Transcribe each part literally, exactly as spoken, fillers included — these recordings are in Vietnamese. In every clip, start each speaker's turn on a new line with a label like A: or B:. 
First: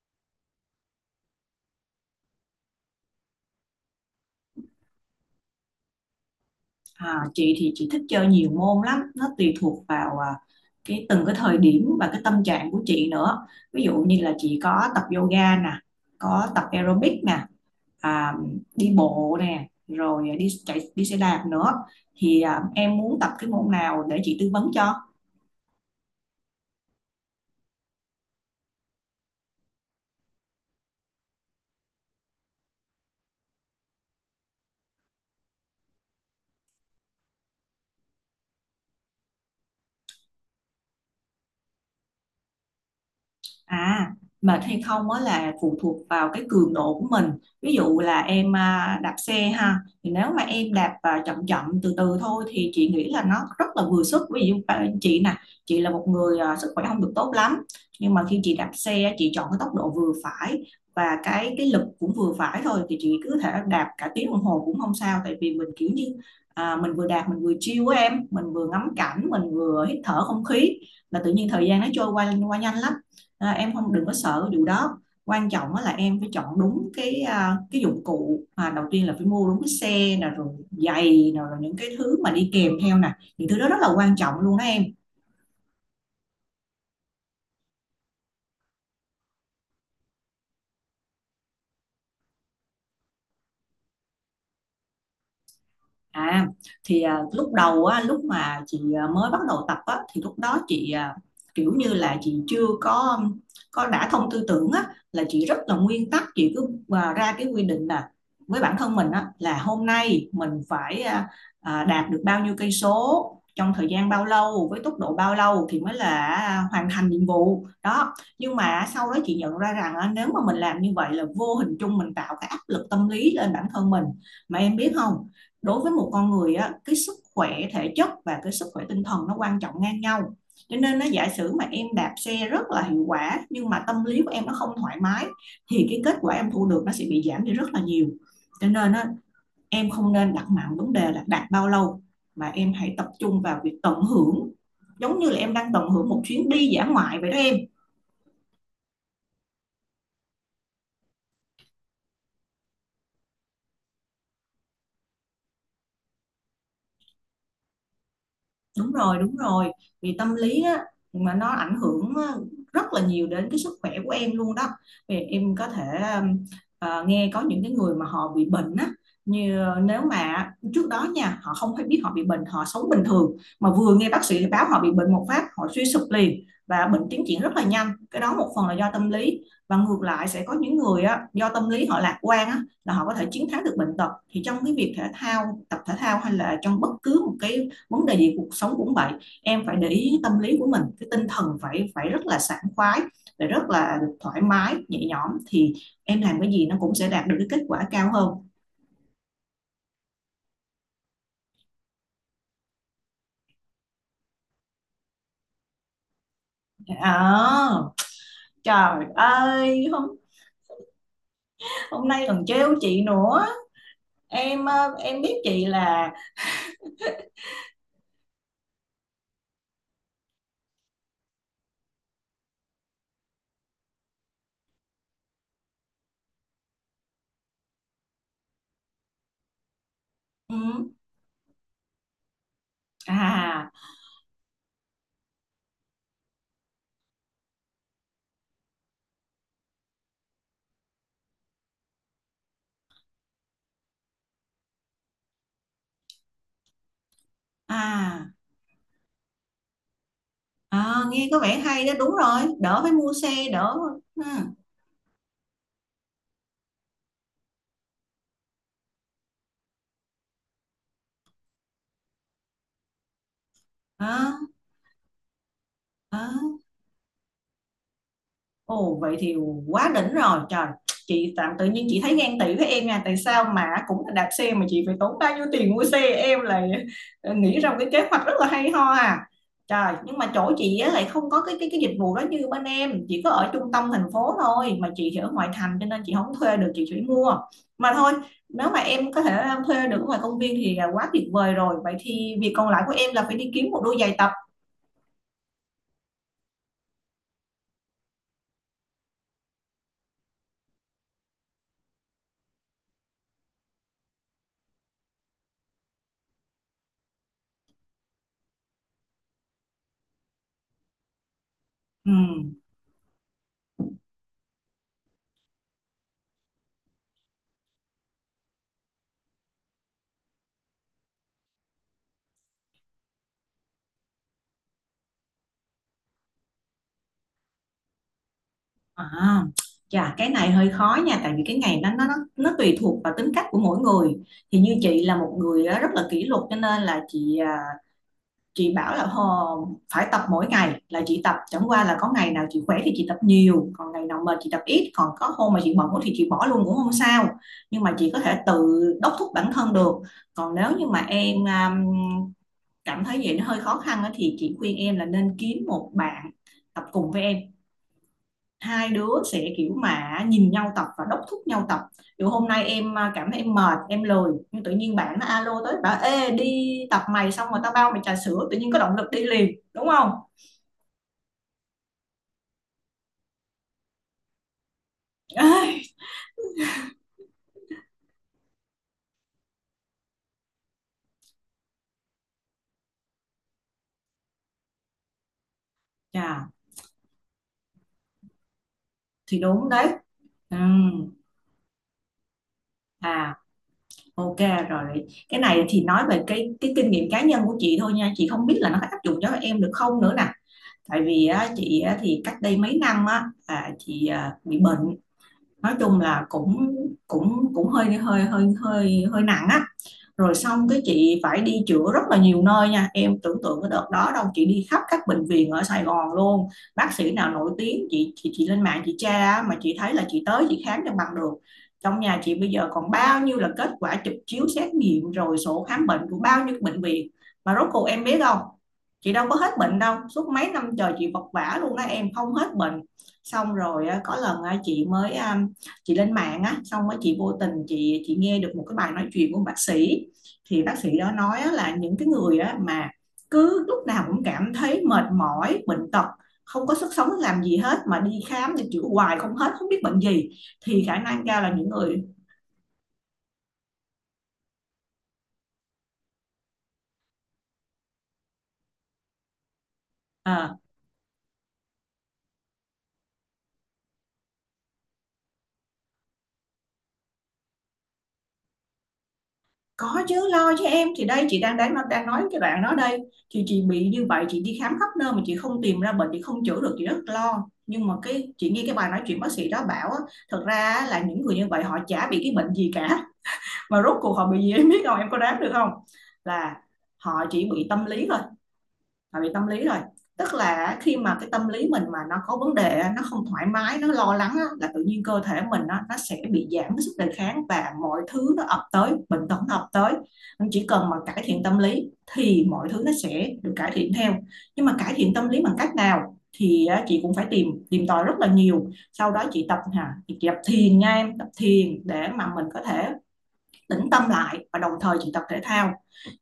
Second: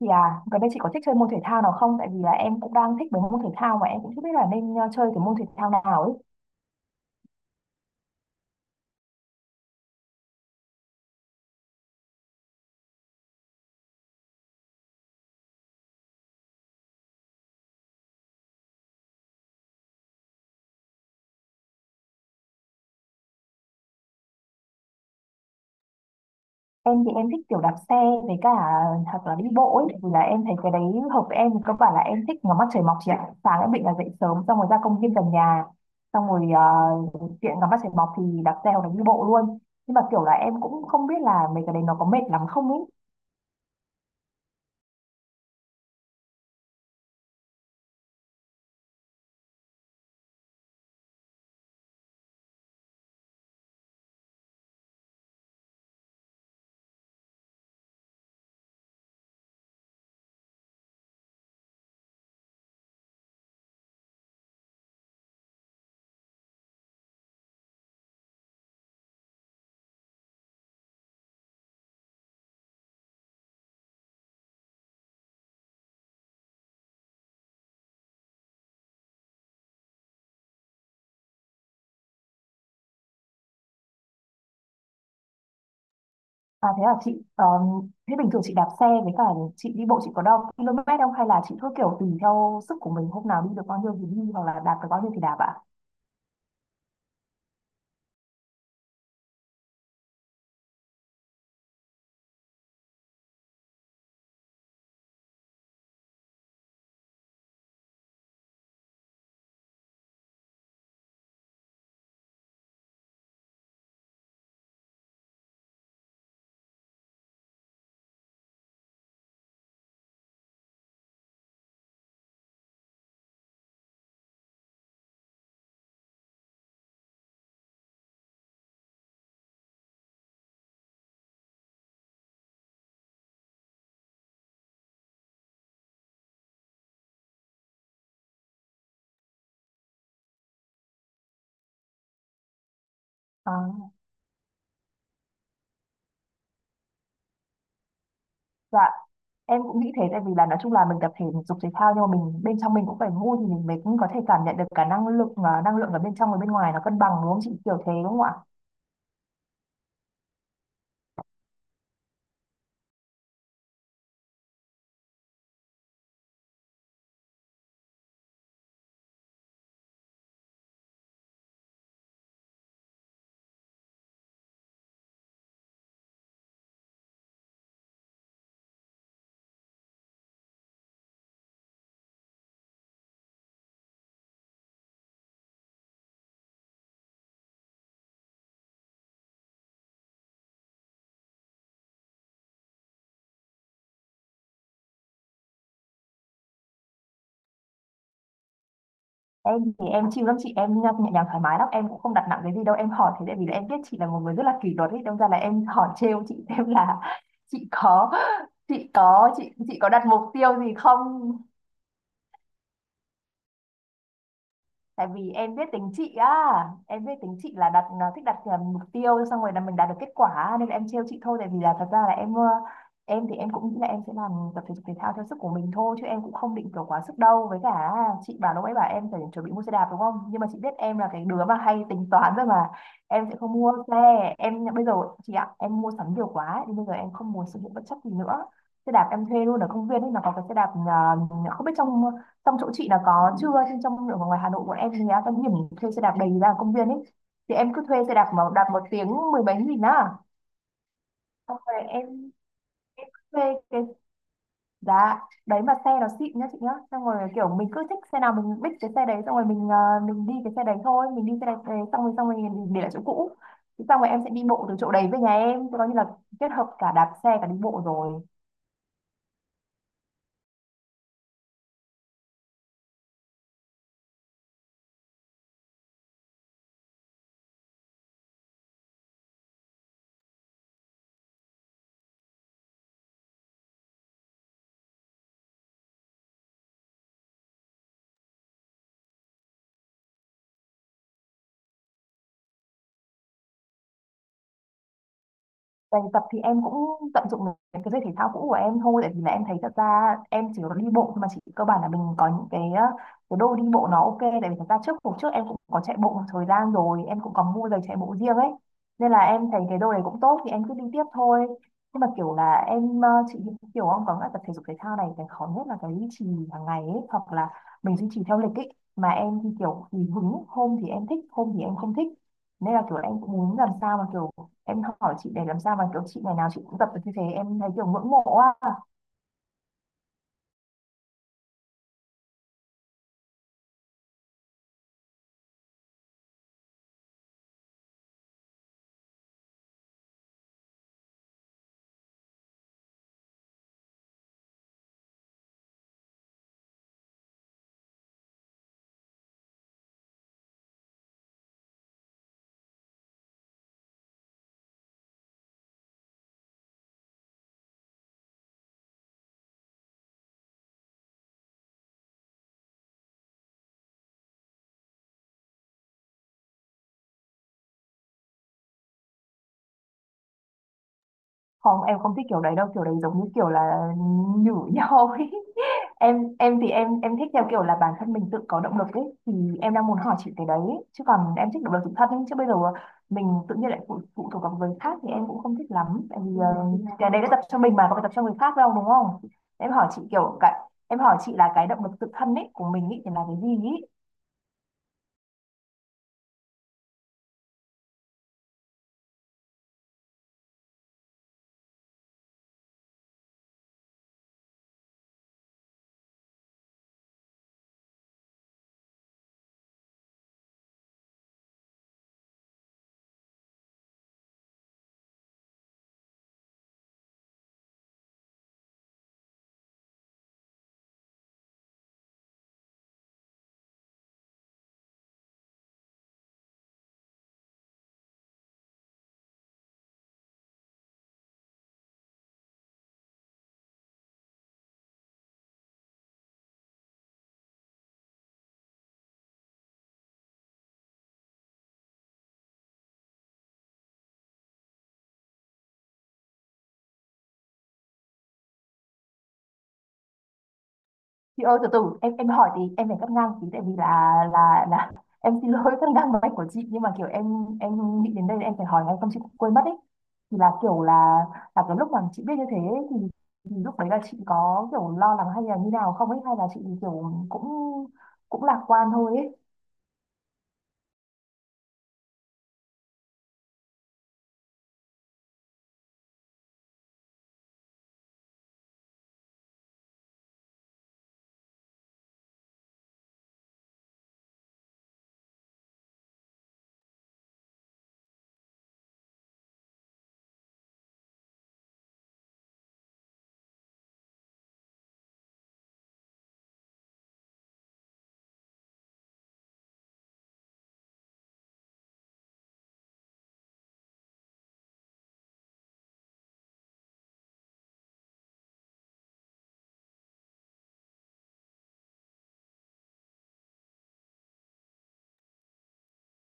A: Thì à, gần đây chị có thích chơi môn thể thao nào không? Tại vì là em cũng đang thích mấy môn thể thao mà em cũng chưa biết là nên ờ, chơi cái môn thể thao nào ấy.
B: À, chị thì chị thích chơi nhiều môn lắm, nó tùy thuộc vào à, cái từng cái thời điểm và cái tâm trạng của chị nữa. Ví dụ như là chị có tập yoga nè, có tập aerobic nè, à, đi bộ nè, rồi đi chạy, đi xe đạp nữa. Thì à, em muốn tập cái môn nào để chị tư vấn cho.
A: Em thì em thích kiểu đạp xe với cả hoặc là đi bộ ấy. Tại Vì là em thấy cái đấy hợp với em. Cơ bản là em thích ngắm mặt trời mọc chị ạ. Sáng em định là dậy sớm xong rồi ra công viên gần nhà. Xong rồi ờ, tiện ngắm mặt trời mọc thì đạp xe hoặc là đi bộ luôn. Nhưng mà kiểu là em cũng không biết là mấy cái đấy nó có mệt lắm không ấy.
B: À, mệt hay không á là phụ thuộc vào cái cường độ của mình. Ví dụ là em à, đạp xe ha, thì nếu mà em đạp à, chậm chậm từ từ thôi thì chị nghĩ là nó rất là vừa sức. Ví dụ à, chị nè, chị là một người à, sức khỏe không được tốt lắm, nhưng mà khi chị đạp xe chị chọn cái tốc độ vừa phải và cái cái lực cũng vừa phải thôi thì chị cứ thể đạp cả tiếng đồng hồ cũng không sao, tại vì mình kiểu như à, mình vừa đạp mình vừa chill á em, mình vừa ngắm cảnh, mình vừa hít thở không khí, là tự nhiên thời gian nó trôi qua qua nhanh lắm. À, em không, đừng có sợ cái vụ đó, quan trọng là em phải chọn đúng cái à, cái dụng cụ. À, đầu tiên là phải mua đúng cái xe nè, rồi giày nè, rồi những cái thứ mà đi kèm theo nè, những thứ đó rất là quan trọng luôn đó em.
A: À, thế là chị, um, thế bình thường chị đạp xe với cả chị đi bộ, chị có đo ki lô mét không, hay là chị cứ kiểu tùy theo sức của mình, hôm nào đi được bao nhiêu thì đi hoặc là đạp được bao nhiêu thì đạp ạ?
B: À, thì à, lúc đầu á, lúc mà chị à, mới bắt đầu tập á thì lúc đó chị, à, kiểu như là chị chưa có có đã thông tư tưởng á, là chị rất là nguyên tắc. Chị cứ à, ra cái quy định là với bản thân mình á, là hôm nay mình phải à, à, đạt được bao nhiêu cây số trong thời gian bao lâu với tốc độ bao lâu thì mới là à, hoàn thành nhiệm vụ đó. Nhưng mà sau đó chị nhận ra rằng á, nếu mà mình làm như vậy là vô hình chung mình tạo cái áp lực tâm lý lên bản thân mình. Mà em biết không, đối với một con người á, cái sức khỏe thể chất và cái sức khỏe tinh thần nó quan trọng ngang nhau, cho nên nó giả sử mà em đạp xe rất là hiệu quả nhưng mà tâm lý của em nó không thoải mái thì cái kết quả em thu được nó sẽ bị giảm đi rất là nhiều. Cho nên á, em không nên đặt nặng vấn đề là đạt bao lâu mà em hãy tập trung vào
A: À,
B: việc tận hưởng, giống như là em đang tận hưởng một chuyến đi dã ngoại vậy đó em.
A: dạ, em cũng nghĩ thế. Tại vì là nói chung là mình tập thể dục thể thao nhưng mà mình bên trong mình cũng phải vui thì mình mới cũng có thể cảm nhận được cả năng lượng, và năng lượng ở bên trong và bên ngoài nó cân bằng, đúng không chị, kiểu thế đúng không ạ?
B: Đúng rồi, đúng rồi, vì tâm lý á mà nó ảnh hưởng á, rất là nhiều đến cái sức khỏe của em luôn đó. Vì em có thể um, ờ, nghe có những cái người mà họ bị bệnh á, như ờ, nếu mà trước đó nha họ không hay biết họ bị bệnh, họ sống bình thường, mà vừa nghe bác sĩ báo họ bị bệnh một phát họ suy sụp liền và bệnh tiến triển rất là nhanh, cái đó một phần là do tâm lý. Và ngược lại sẽ có những người á, do tâm lý họ lạc quan á, là họ có thể chiến thắng được bệnh tật. Thì trong cái việc thể thao, tập thể thao, hay là trong bất cứ một cái vấn đề gì cuộc sống cũng vậy, em phải để ý tâm lý của mình, cái tinh thần phải phải rất là sảng khoái, phải rất là thoải mái nhẹ nhõm thì em làm cái gì nó cũng sẽ đạt được cái kết quả cao hơn.
A: Em thì em chịu lắm chị, em nhẹ nhàng thoải mái lắm, em cũng không đặt nặng cái gì đâu. Em hỏi thế tại vì là em biết chị là một người rất là kỷ luật ấy, đâm ra là em hỏi trêu chị xem là chị
B: à,
A: có chị
B: Trời
A: có chị chị
B: ơi,
A: có đặt
B: hôm
A: mục tiêu gì không.
B: hôm nay còn trêu chị nữa. Em ờ,
A: Tại
B: em
A: vì
B: biết
A: em biết
B: chị
A: tính
B: là
A: chị á, em biết tính chị là đặt, nó thích đặt à, mục tiêu xong rồi là mình đạt được kết quả, nên là em trêu chị thôi. Tại vì là thật ra là em, ờ, em thì em cũng nghĩ là em sẽ làm tập thể dục thể thao theo sức của mình thôi chứ em cũng không định kiểu quá sức đâu. Với cả chị bảo lúc ấy bảo em phải chuẩn bị mua xe đạp đúng không, nhưng mà chị biết
B: ừ,
A: em là cái đứa mà hay tính toán rồi mà, em sẽ không
B: à
A: mua xe. Em bây giờ, chị ạ, em mua sắm nhiều quá ấy, nên bây giờ em không muốn sử dụng bất chấp gì nữa. Xe đạp em thuê luôn ở công viên ấy, nó có cái xe đạp à, không biết trong, trong chỗ chị là có chưa, chứ trong ở ngoài Hà Nội bọn em thì á, cái điểm thuê xe đạp đầy ra công viên ấy. Thì em cứ thuê xe đạp
B: à
A: mà đạp, một tiếng mười mấy nghìn á.
B: à nghe có
A: Xong
B: vẻ
A: rồi
B: hay đó, đúng
A: em,
B: rồi, đỡ phải
A: em
B: mua
A: cứ thuê
B: xe đỡ.
A: cái
B: Ừ,
A: giá đấy, mà xe nó xịn nhá chị nhá, xong rồi kiểu mình cứ thích xe nào mình biết cái xe đấy, xong rồi mình ờ, mình đi cái xe đấy thôi, mình đi xe đấy đấy, xong rồi xong rồi mình để lại chỗ cũ. Thế xong rồi em sẽ
B: à,
A: đi bộ từ chỗ đấy về nhà em. Thế coi như là
B: à.
A: kết hợp cả đạp xe cả đi bộ rồi.
B: Ồ, vậy thì quá đỉnh rồi trời. Chị tạm tự nhiên chị thấy ghen tị với em nha, tại sao mà cũng là đạp xe mà chị phải tốn bao nhiêu tiền mua xe, em lại ờ, nghĩ ra một cái kế hoạch rất là hay ho à. Trời, nhưng mà chỗ chị á, lại không có cái cái cái dịch vụ đó như bên em. Chị có ở trung tâm thành phố thôi, mà chị thì ở ngoại thành cho nên chị không thuê được, chị chỉ mua. Mà thôi, nếu mà em có thể ờ, thuê được ở ngoài công viên thì là quá tuyệt vời rồi. Vậy thì việc còn lại của em là phải đi kiếm một đôi giày tập.
A: Bài tập thì em cũng tận dụng những cái giày thể thao cũ của em thôi, tại vì là em thấy thật ra em chỉ có đi bộ thôi mà, chỉ cơ bản là mình có những cái ờ, cái đôi đi bộ nó ok. Tại vì thật ra trước, hồi trước em cũng có chạy bộ một thời gian rồi, em cũng có mua giày chạy bộ riêng ấy, nên là em thấy cái đôi này cũng tốt thì em cứ đi tiếp thôi. Nhưng mà
B: Ừ.
A: kiểu là em, ờ, chị, kiểu ông có nghĩa là tập thể dục thể thao này cái khó nhất là cái duy trì hàng ngày ấy, hoặc là mình duy trì theo lịch ấy, mà em thì kiểu thì hứng, hôm thì em thích hôm thì em không thích, nên là kiểu là em cũng muốn làm sao mà kiểu, em hỏi chị để làm sao mà kiểu chị ngày nào chị cũng tập được như thế, em thấy kiểu ngưỡng mộ á.
B: À, chà, cái này hơi khó nha, tại vì cái ngày đó nó nó nó tùy thuộc vào tính cách của mỗi người. Thì như chị là một người á, rất là kỷ luật, cho nên là chị à, chị bảo là "Hò, phải tập mỗi ngày là chị tập, chẳng qua là có ngày nào chị khỏe thì chị tập nhiều, còn ngày nào mệt chị tập ít, còn có hôm mà chị bận quá thì chị bỏ luôn cũng không sao, nhưng mà chị có thể tự đốc thúc bản thân được. Còn nếu như mà em à, cảm thấy vậy nó hơi khó khăn á, thì chị khuyên em là nên kiếm một bạn tập cùng với em. Hai đứa sẽ kiểu mà nhìn nhau tập và đốc thúc nhau tập, dù hôm nay em à, cảm thấy em mệt em lười, nhưng tự nhiên bạn nó alo tới bảo ê đi tập mày, xong rồi tao bao mày trà sữa, tự nhiên có động lực đi liền đúng không.
A: Không, em không thích kiểu đấy đâu, kiểu đấy giống như kiểu là nhử nhau ấy.
B: Ai,
A: em em thì em em thích theo kiểu là bản thân mình tự có động lực ấy, thì em đang muốn hỏi chị cái đấy. Chứ còn em thích động lực tự thân ấy, chứ bây giờ mình tự nhiên lại phụ, phụ thuộc vào người khác thì em cũng không thích lắm. Tại vì Ừ,
B: chà,
A: ờ, cái đấy đã tập cho mình mà, có phải tập cho người khác đâu đúng không.
B: thì đúng
A: Em
B: đấy.
A: hỏi chị kiểu cái Em
B: Ừm,
A: hỏi chị là cái động lực tự thân ấy của mình ý thì là
B: à
A: cái gì ý.
B: ok, rồi cái này thì nói về cái cái kinh nghiệm cá nhân của chị thôi nha, chị không biết là nó có áp dụng cho em được không nữa nè. Tại vì á, chị á, thì cách đây mấy năm á, là chị à, bị bệnh, nói chung là cũng cũng cũng hơi hơi hơi hơi hơi nặng á. Rồi xong cái chị phải đi chữa rất là nhiều nơi nha, em tưởng tượng cái đợt đó đâu chị đi khắp các bệnh viện ở Sài Gòn luôn. Bác sĩ nào nổi tiếng chị chị chị lên mạng chị tra, mà chị thấy là chị tới chị khám cho bằng được. Trong nhà chị bây giờ còn bao nhiêu là kết quả chụp chiếu xét nghiệm rồi sổ khám bệnh của bao nhiêu bệnh viện. Mà rốt cuộc em biết không, chị đâu có hết bệnh đâu, suốt mấy năm trời chị vật vã luôn á em, không hết bệnh. Xong rồi có lần chị mới um, chị lên mạng á, xong rồi chị vô tình chị chị nghe được một cái bài nói chuyện của bác sĩ. Thì bác sĩ đó nói là những cái người mà cứ lúc nào cũng cảm thấy mệt mỏi bệnh tật, không có sức sống làm gì hết, mà đi khám đi chữa hoài không hết, không biết bệnh gì, thì khả năng cao
A: Chị
B: là
A: ơi từ
B: những người
A: từ, em em hỏi thì em phải cắt ngang tí, tại vì là là là em xin lỗi cắt ngang máy của chị, nhưng mà kiểu em em nghĩ đến đây em phải hỏi ngay không chị quên mất ấy. Thì là
B: à,
A: kiểu là là cái lúc mà chị biết như thế ấy, thì, thì lúc đấy là chị có kiểu lo lắng hay là như nào không ấy, hay là chị kiểu cũng cũng lạc quan thôi ấy.
B: có chứ, lo cho em thì đây, chị đang đang đang nói cái đoạn đó đây. Thì chị bị như vậy chị đi khám khắp nơi mà chị không tìm ra bệnh, chị không chữa được, chị rất lo. Nhưng mà cái chị nghe cái bài nói chuyện bác sĩ đó bảo á, thật ra là những người như vậy họ chả bị cái bệnh gì cả. Mà rốt cuộc họ bị gì em biết không, em có đoán được không, là họ chỉ bị tâm lý thôi. Họ bị tâm lý rồi, tức là khi mà cái tâm lý mình mà nó có vấn đề, nó không thoải mái, nó lo lắng, là tự nhiên cơ thể mình nó nó sẽ bị giảm cái sức đề kháng, và mọi thứ nó ập tới, bệnh tật nó ập tới. Nên chỉ cần mà cải thiện tâm lý thì mọi thứ nó sẽ được cải thiện theo. Nhưng mà cải thiện tâm lý bằng cách nào thì chị cũng phải tìm tìm tòi rất là nhiều. Sau đó chị tập hả, chị tập thiền nha em, tập thiền để mà mình có thể tĩnh tâm lại, và đồng thời chị tập thể thao.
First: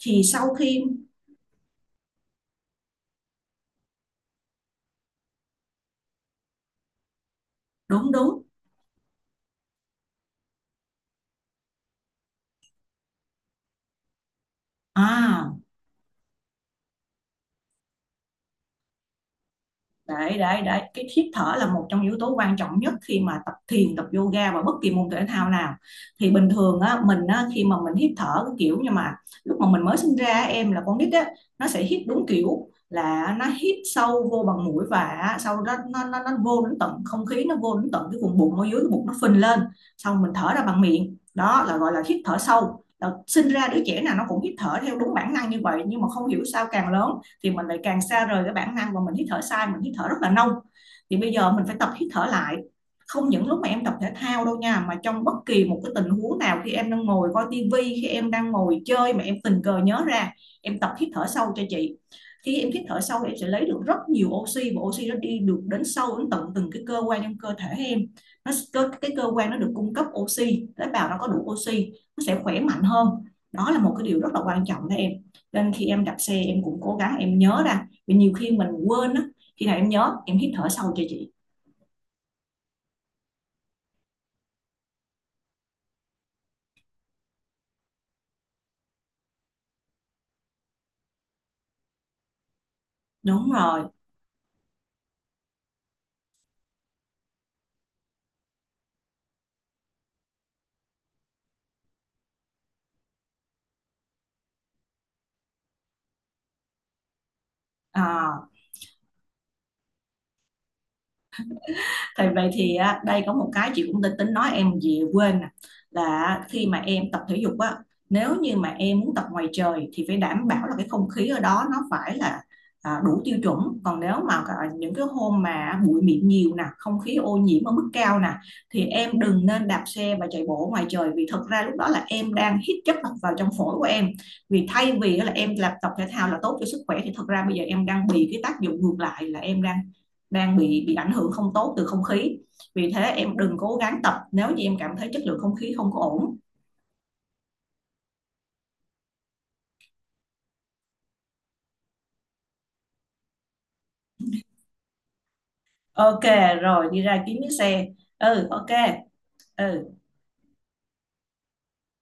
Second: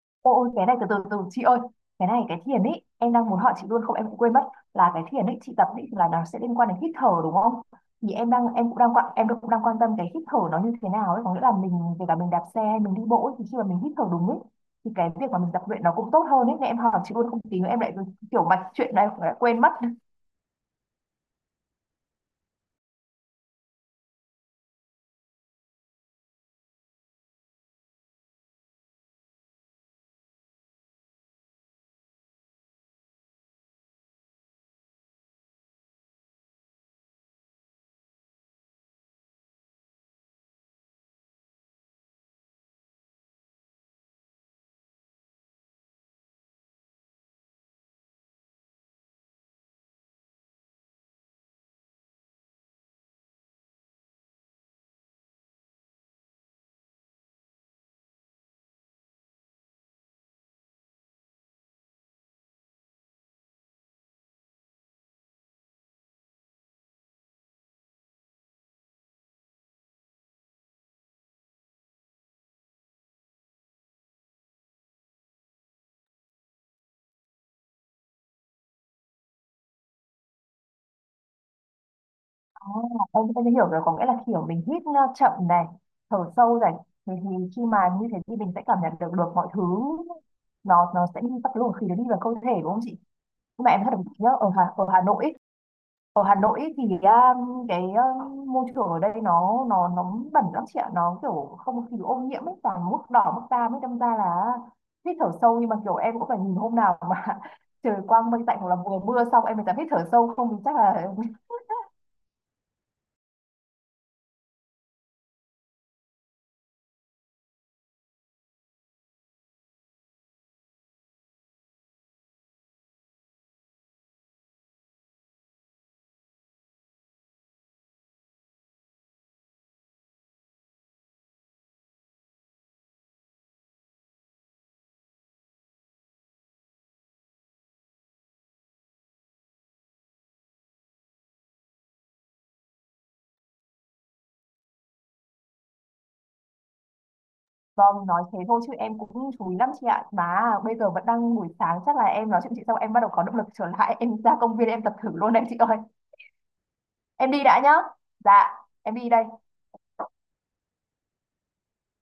B: Thì
A: Ô, ôi
B: sau
A: cái này
B: khi
A: từ từ từ chị ơi, cái này cái thiền ấy em đang muốn hỏi chị luôn không em cũng quên mất. Là cái thiền ấy chị tập ấy, là nó sẽ liên quan đến hít thở đúng không?
B: đúng
A: Thì em
B: đúng
A: đang em cũng đang quan em cũng đang quan tâm cái hít thở nó như thế nào ấy, có nghĩa là mình kể cả mình đạp xe hay mình đi bộ ấy, thì khi mà mình hít thở đúng ấy thì cái việc mà mình
B: à,
A: tập luyện nó cũng tốt hơn ấy, nên em hỏi chị luôn không tí nữa em lại kiểu mạch chuyện này em lại quên mất.
B: đấy đấy đấy, cái hít thở là một trong yếu tố quan trọng nhất khi mà tập thiền, tập yoga và bất kỳ môn thể thao nào. Thì bình thường á mình á, khi mà mình hít thở cái kiểu như mà lúc mà mình mới sinh ra em là con nít á, nó sẽ hít đúng kiểu là nó hít sâu vô bằng mũi, và sau đó nó nó, nó vô đến tận không khí, nó vô đến tận cái vùng bụng, ở dưới cái bụng nó phình lên, xong mình thở ra bằng miệng, đó là gọi là hít thở sâu. Là sinh ra đứa trẻ nào nó cũng hít thở theo đúng bản năng như vậy, nhưng mà không hiểu sao càng lớn thì mình lại càng xa rời cái bản năng, và mình hít thở sai, mình hít thở rất là nông. Thì bây giờ mình phải tập hít thở lại, không những lúc mà em tập thể thao đâu nha, mà trong bất kỳ một cái tình huống nào, khi em đang ngồi coi tivi, khi em đang ngồi chơi mà em tình cờ nhớ ra, em tập hít thở sâu cho chị. Khi em hít thở sâu em sẽ lấy được rất nhiều oxy, và oxy nó đi được đến sâu đến tận từng cái cơ quan trong cơ thể em. Nó, cái cơ quan nó được cung cấp oxy, tế bào nó có đủ oxy, nó sẽ khỏe mạnh hơn. Đó là một cái điều rất là quan trọng đó em. Nên khi em đạp xe em cũng cố gắng em nhớ ra, vì nhiều khi mình quên á, khi nào em nhớ em hít thở sâu cho chị.
A: À, em em hiểu rồi, có nghĩa là kiểu mình hít uh, chậm này, thở sâu này, thì, thì khi mà như thế thì mình sẽ cảm nhận được được mọi thứ, nó nó sẽ đi, các cái luồng khí nó đi vào cơ thể đúng không chị?
B: Đúng
A: Nhưng mà em
B: rồi.
A: thật nhớ ở Hà ở Hà Nội ấy, ở Hà Nội ấy thì um, cái um, môi trường ở đây nó nó nó bẩn lắm chị ạ, nó kiểu không khí ô nhiễm ấy, toàn mức đỏ mức cam ấy, đâm ra là hít thở sâu nhưng mà kiểu em cũng phải nhìn hôm nào mà trời quang mây
B: à,
A: tạnh hoặc là mùa mưa xong em mới dám hít thở sâu, không thì chắc là.
B: thì vậy thì á, đây có một cái chị cũng định tính nói em gì quên nè, là khi mà em tập thể dục á, nếu như mà em muốn tập ngoài trời thì phải đảm bảo là cái không khí ở đó nó phải là à, đủ tiêu chuẩn. Còn nếu mà cả những cái hôm mà bụi mịn nhiều nè, không khí ô nhiễm ở mức cao nè, thì em đừng nên đạp xe và chạy bộ ngoài trời, vì thực ra lúc đó là em đang hít chất độc vào trong phổi của em. Vì thay vì là em làm tập thể thao là tốt cho sức khỏe thì thực ra bây giờ em đang bị cái tác dụng ngược lại, là em đang đang bị bị ảnh hưởng không tốt từ không khí. Vì thế em đừng cố gắng tập nếu như em cảm thấy chất lượng không khí không có ổn.
A: Vâng, nói thế thôi chứ em cũng chú ý lắm chị ạ. Mà bây giờ vẫn đang buổi sáng, chắc là em nói chuyện chị xong em bắt đầu có động lực trở lại. Em ra công viên em tập thử luôn đấy chị ơi.
B: Ok, rồi đi ra
A: Em
B: kiếm
A: đi
B: chiếc
A: đã nhá.
B: xe. Ừ,
A: Dạ,
B: ok.
A: em đi đây.
B: Ừ.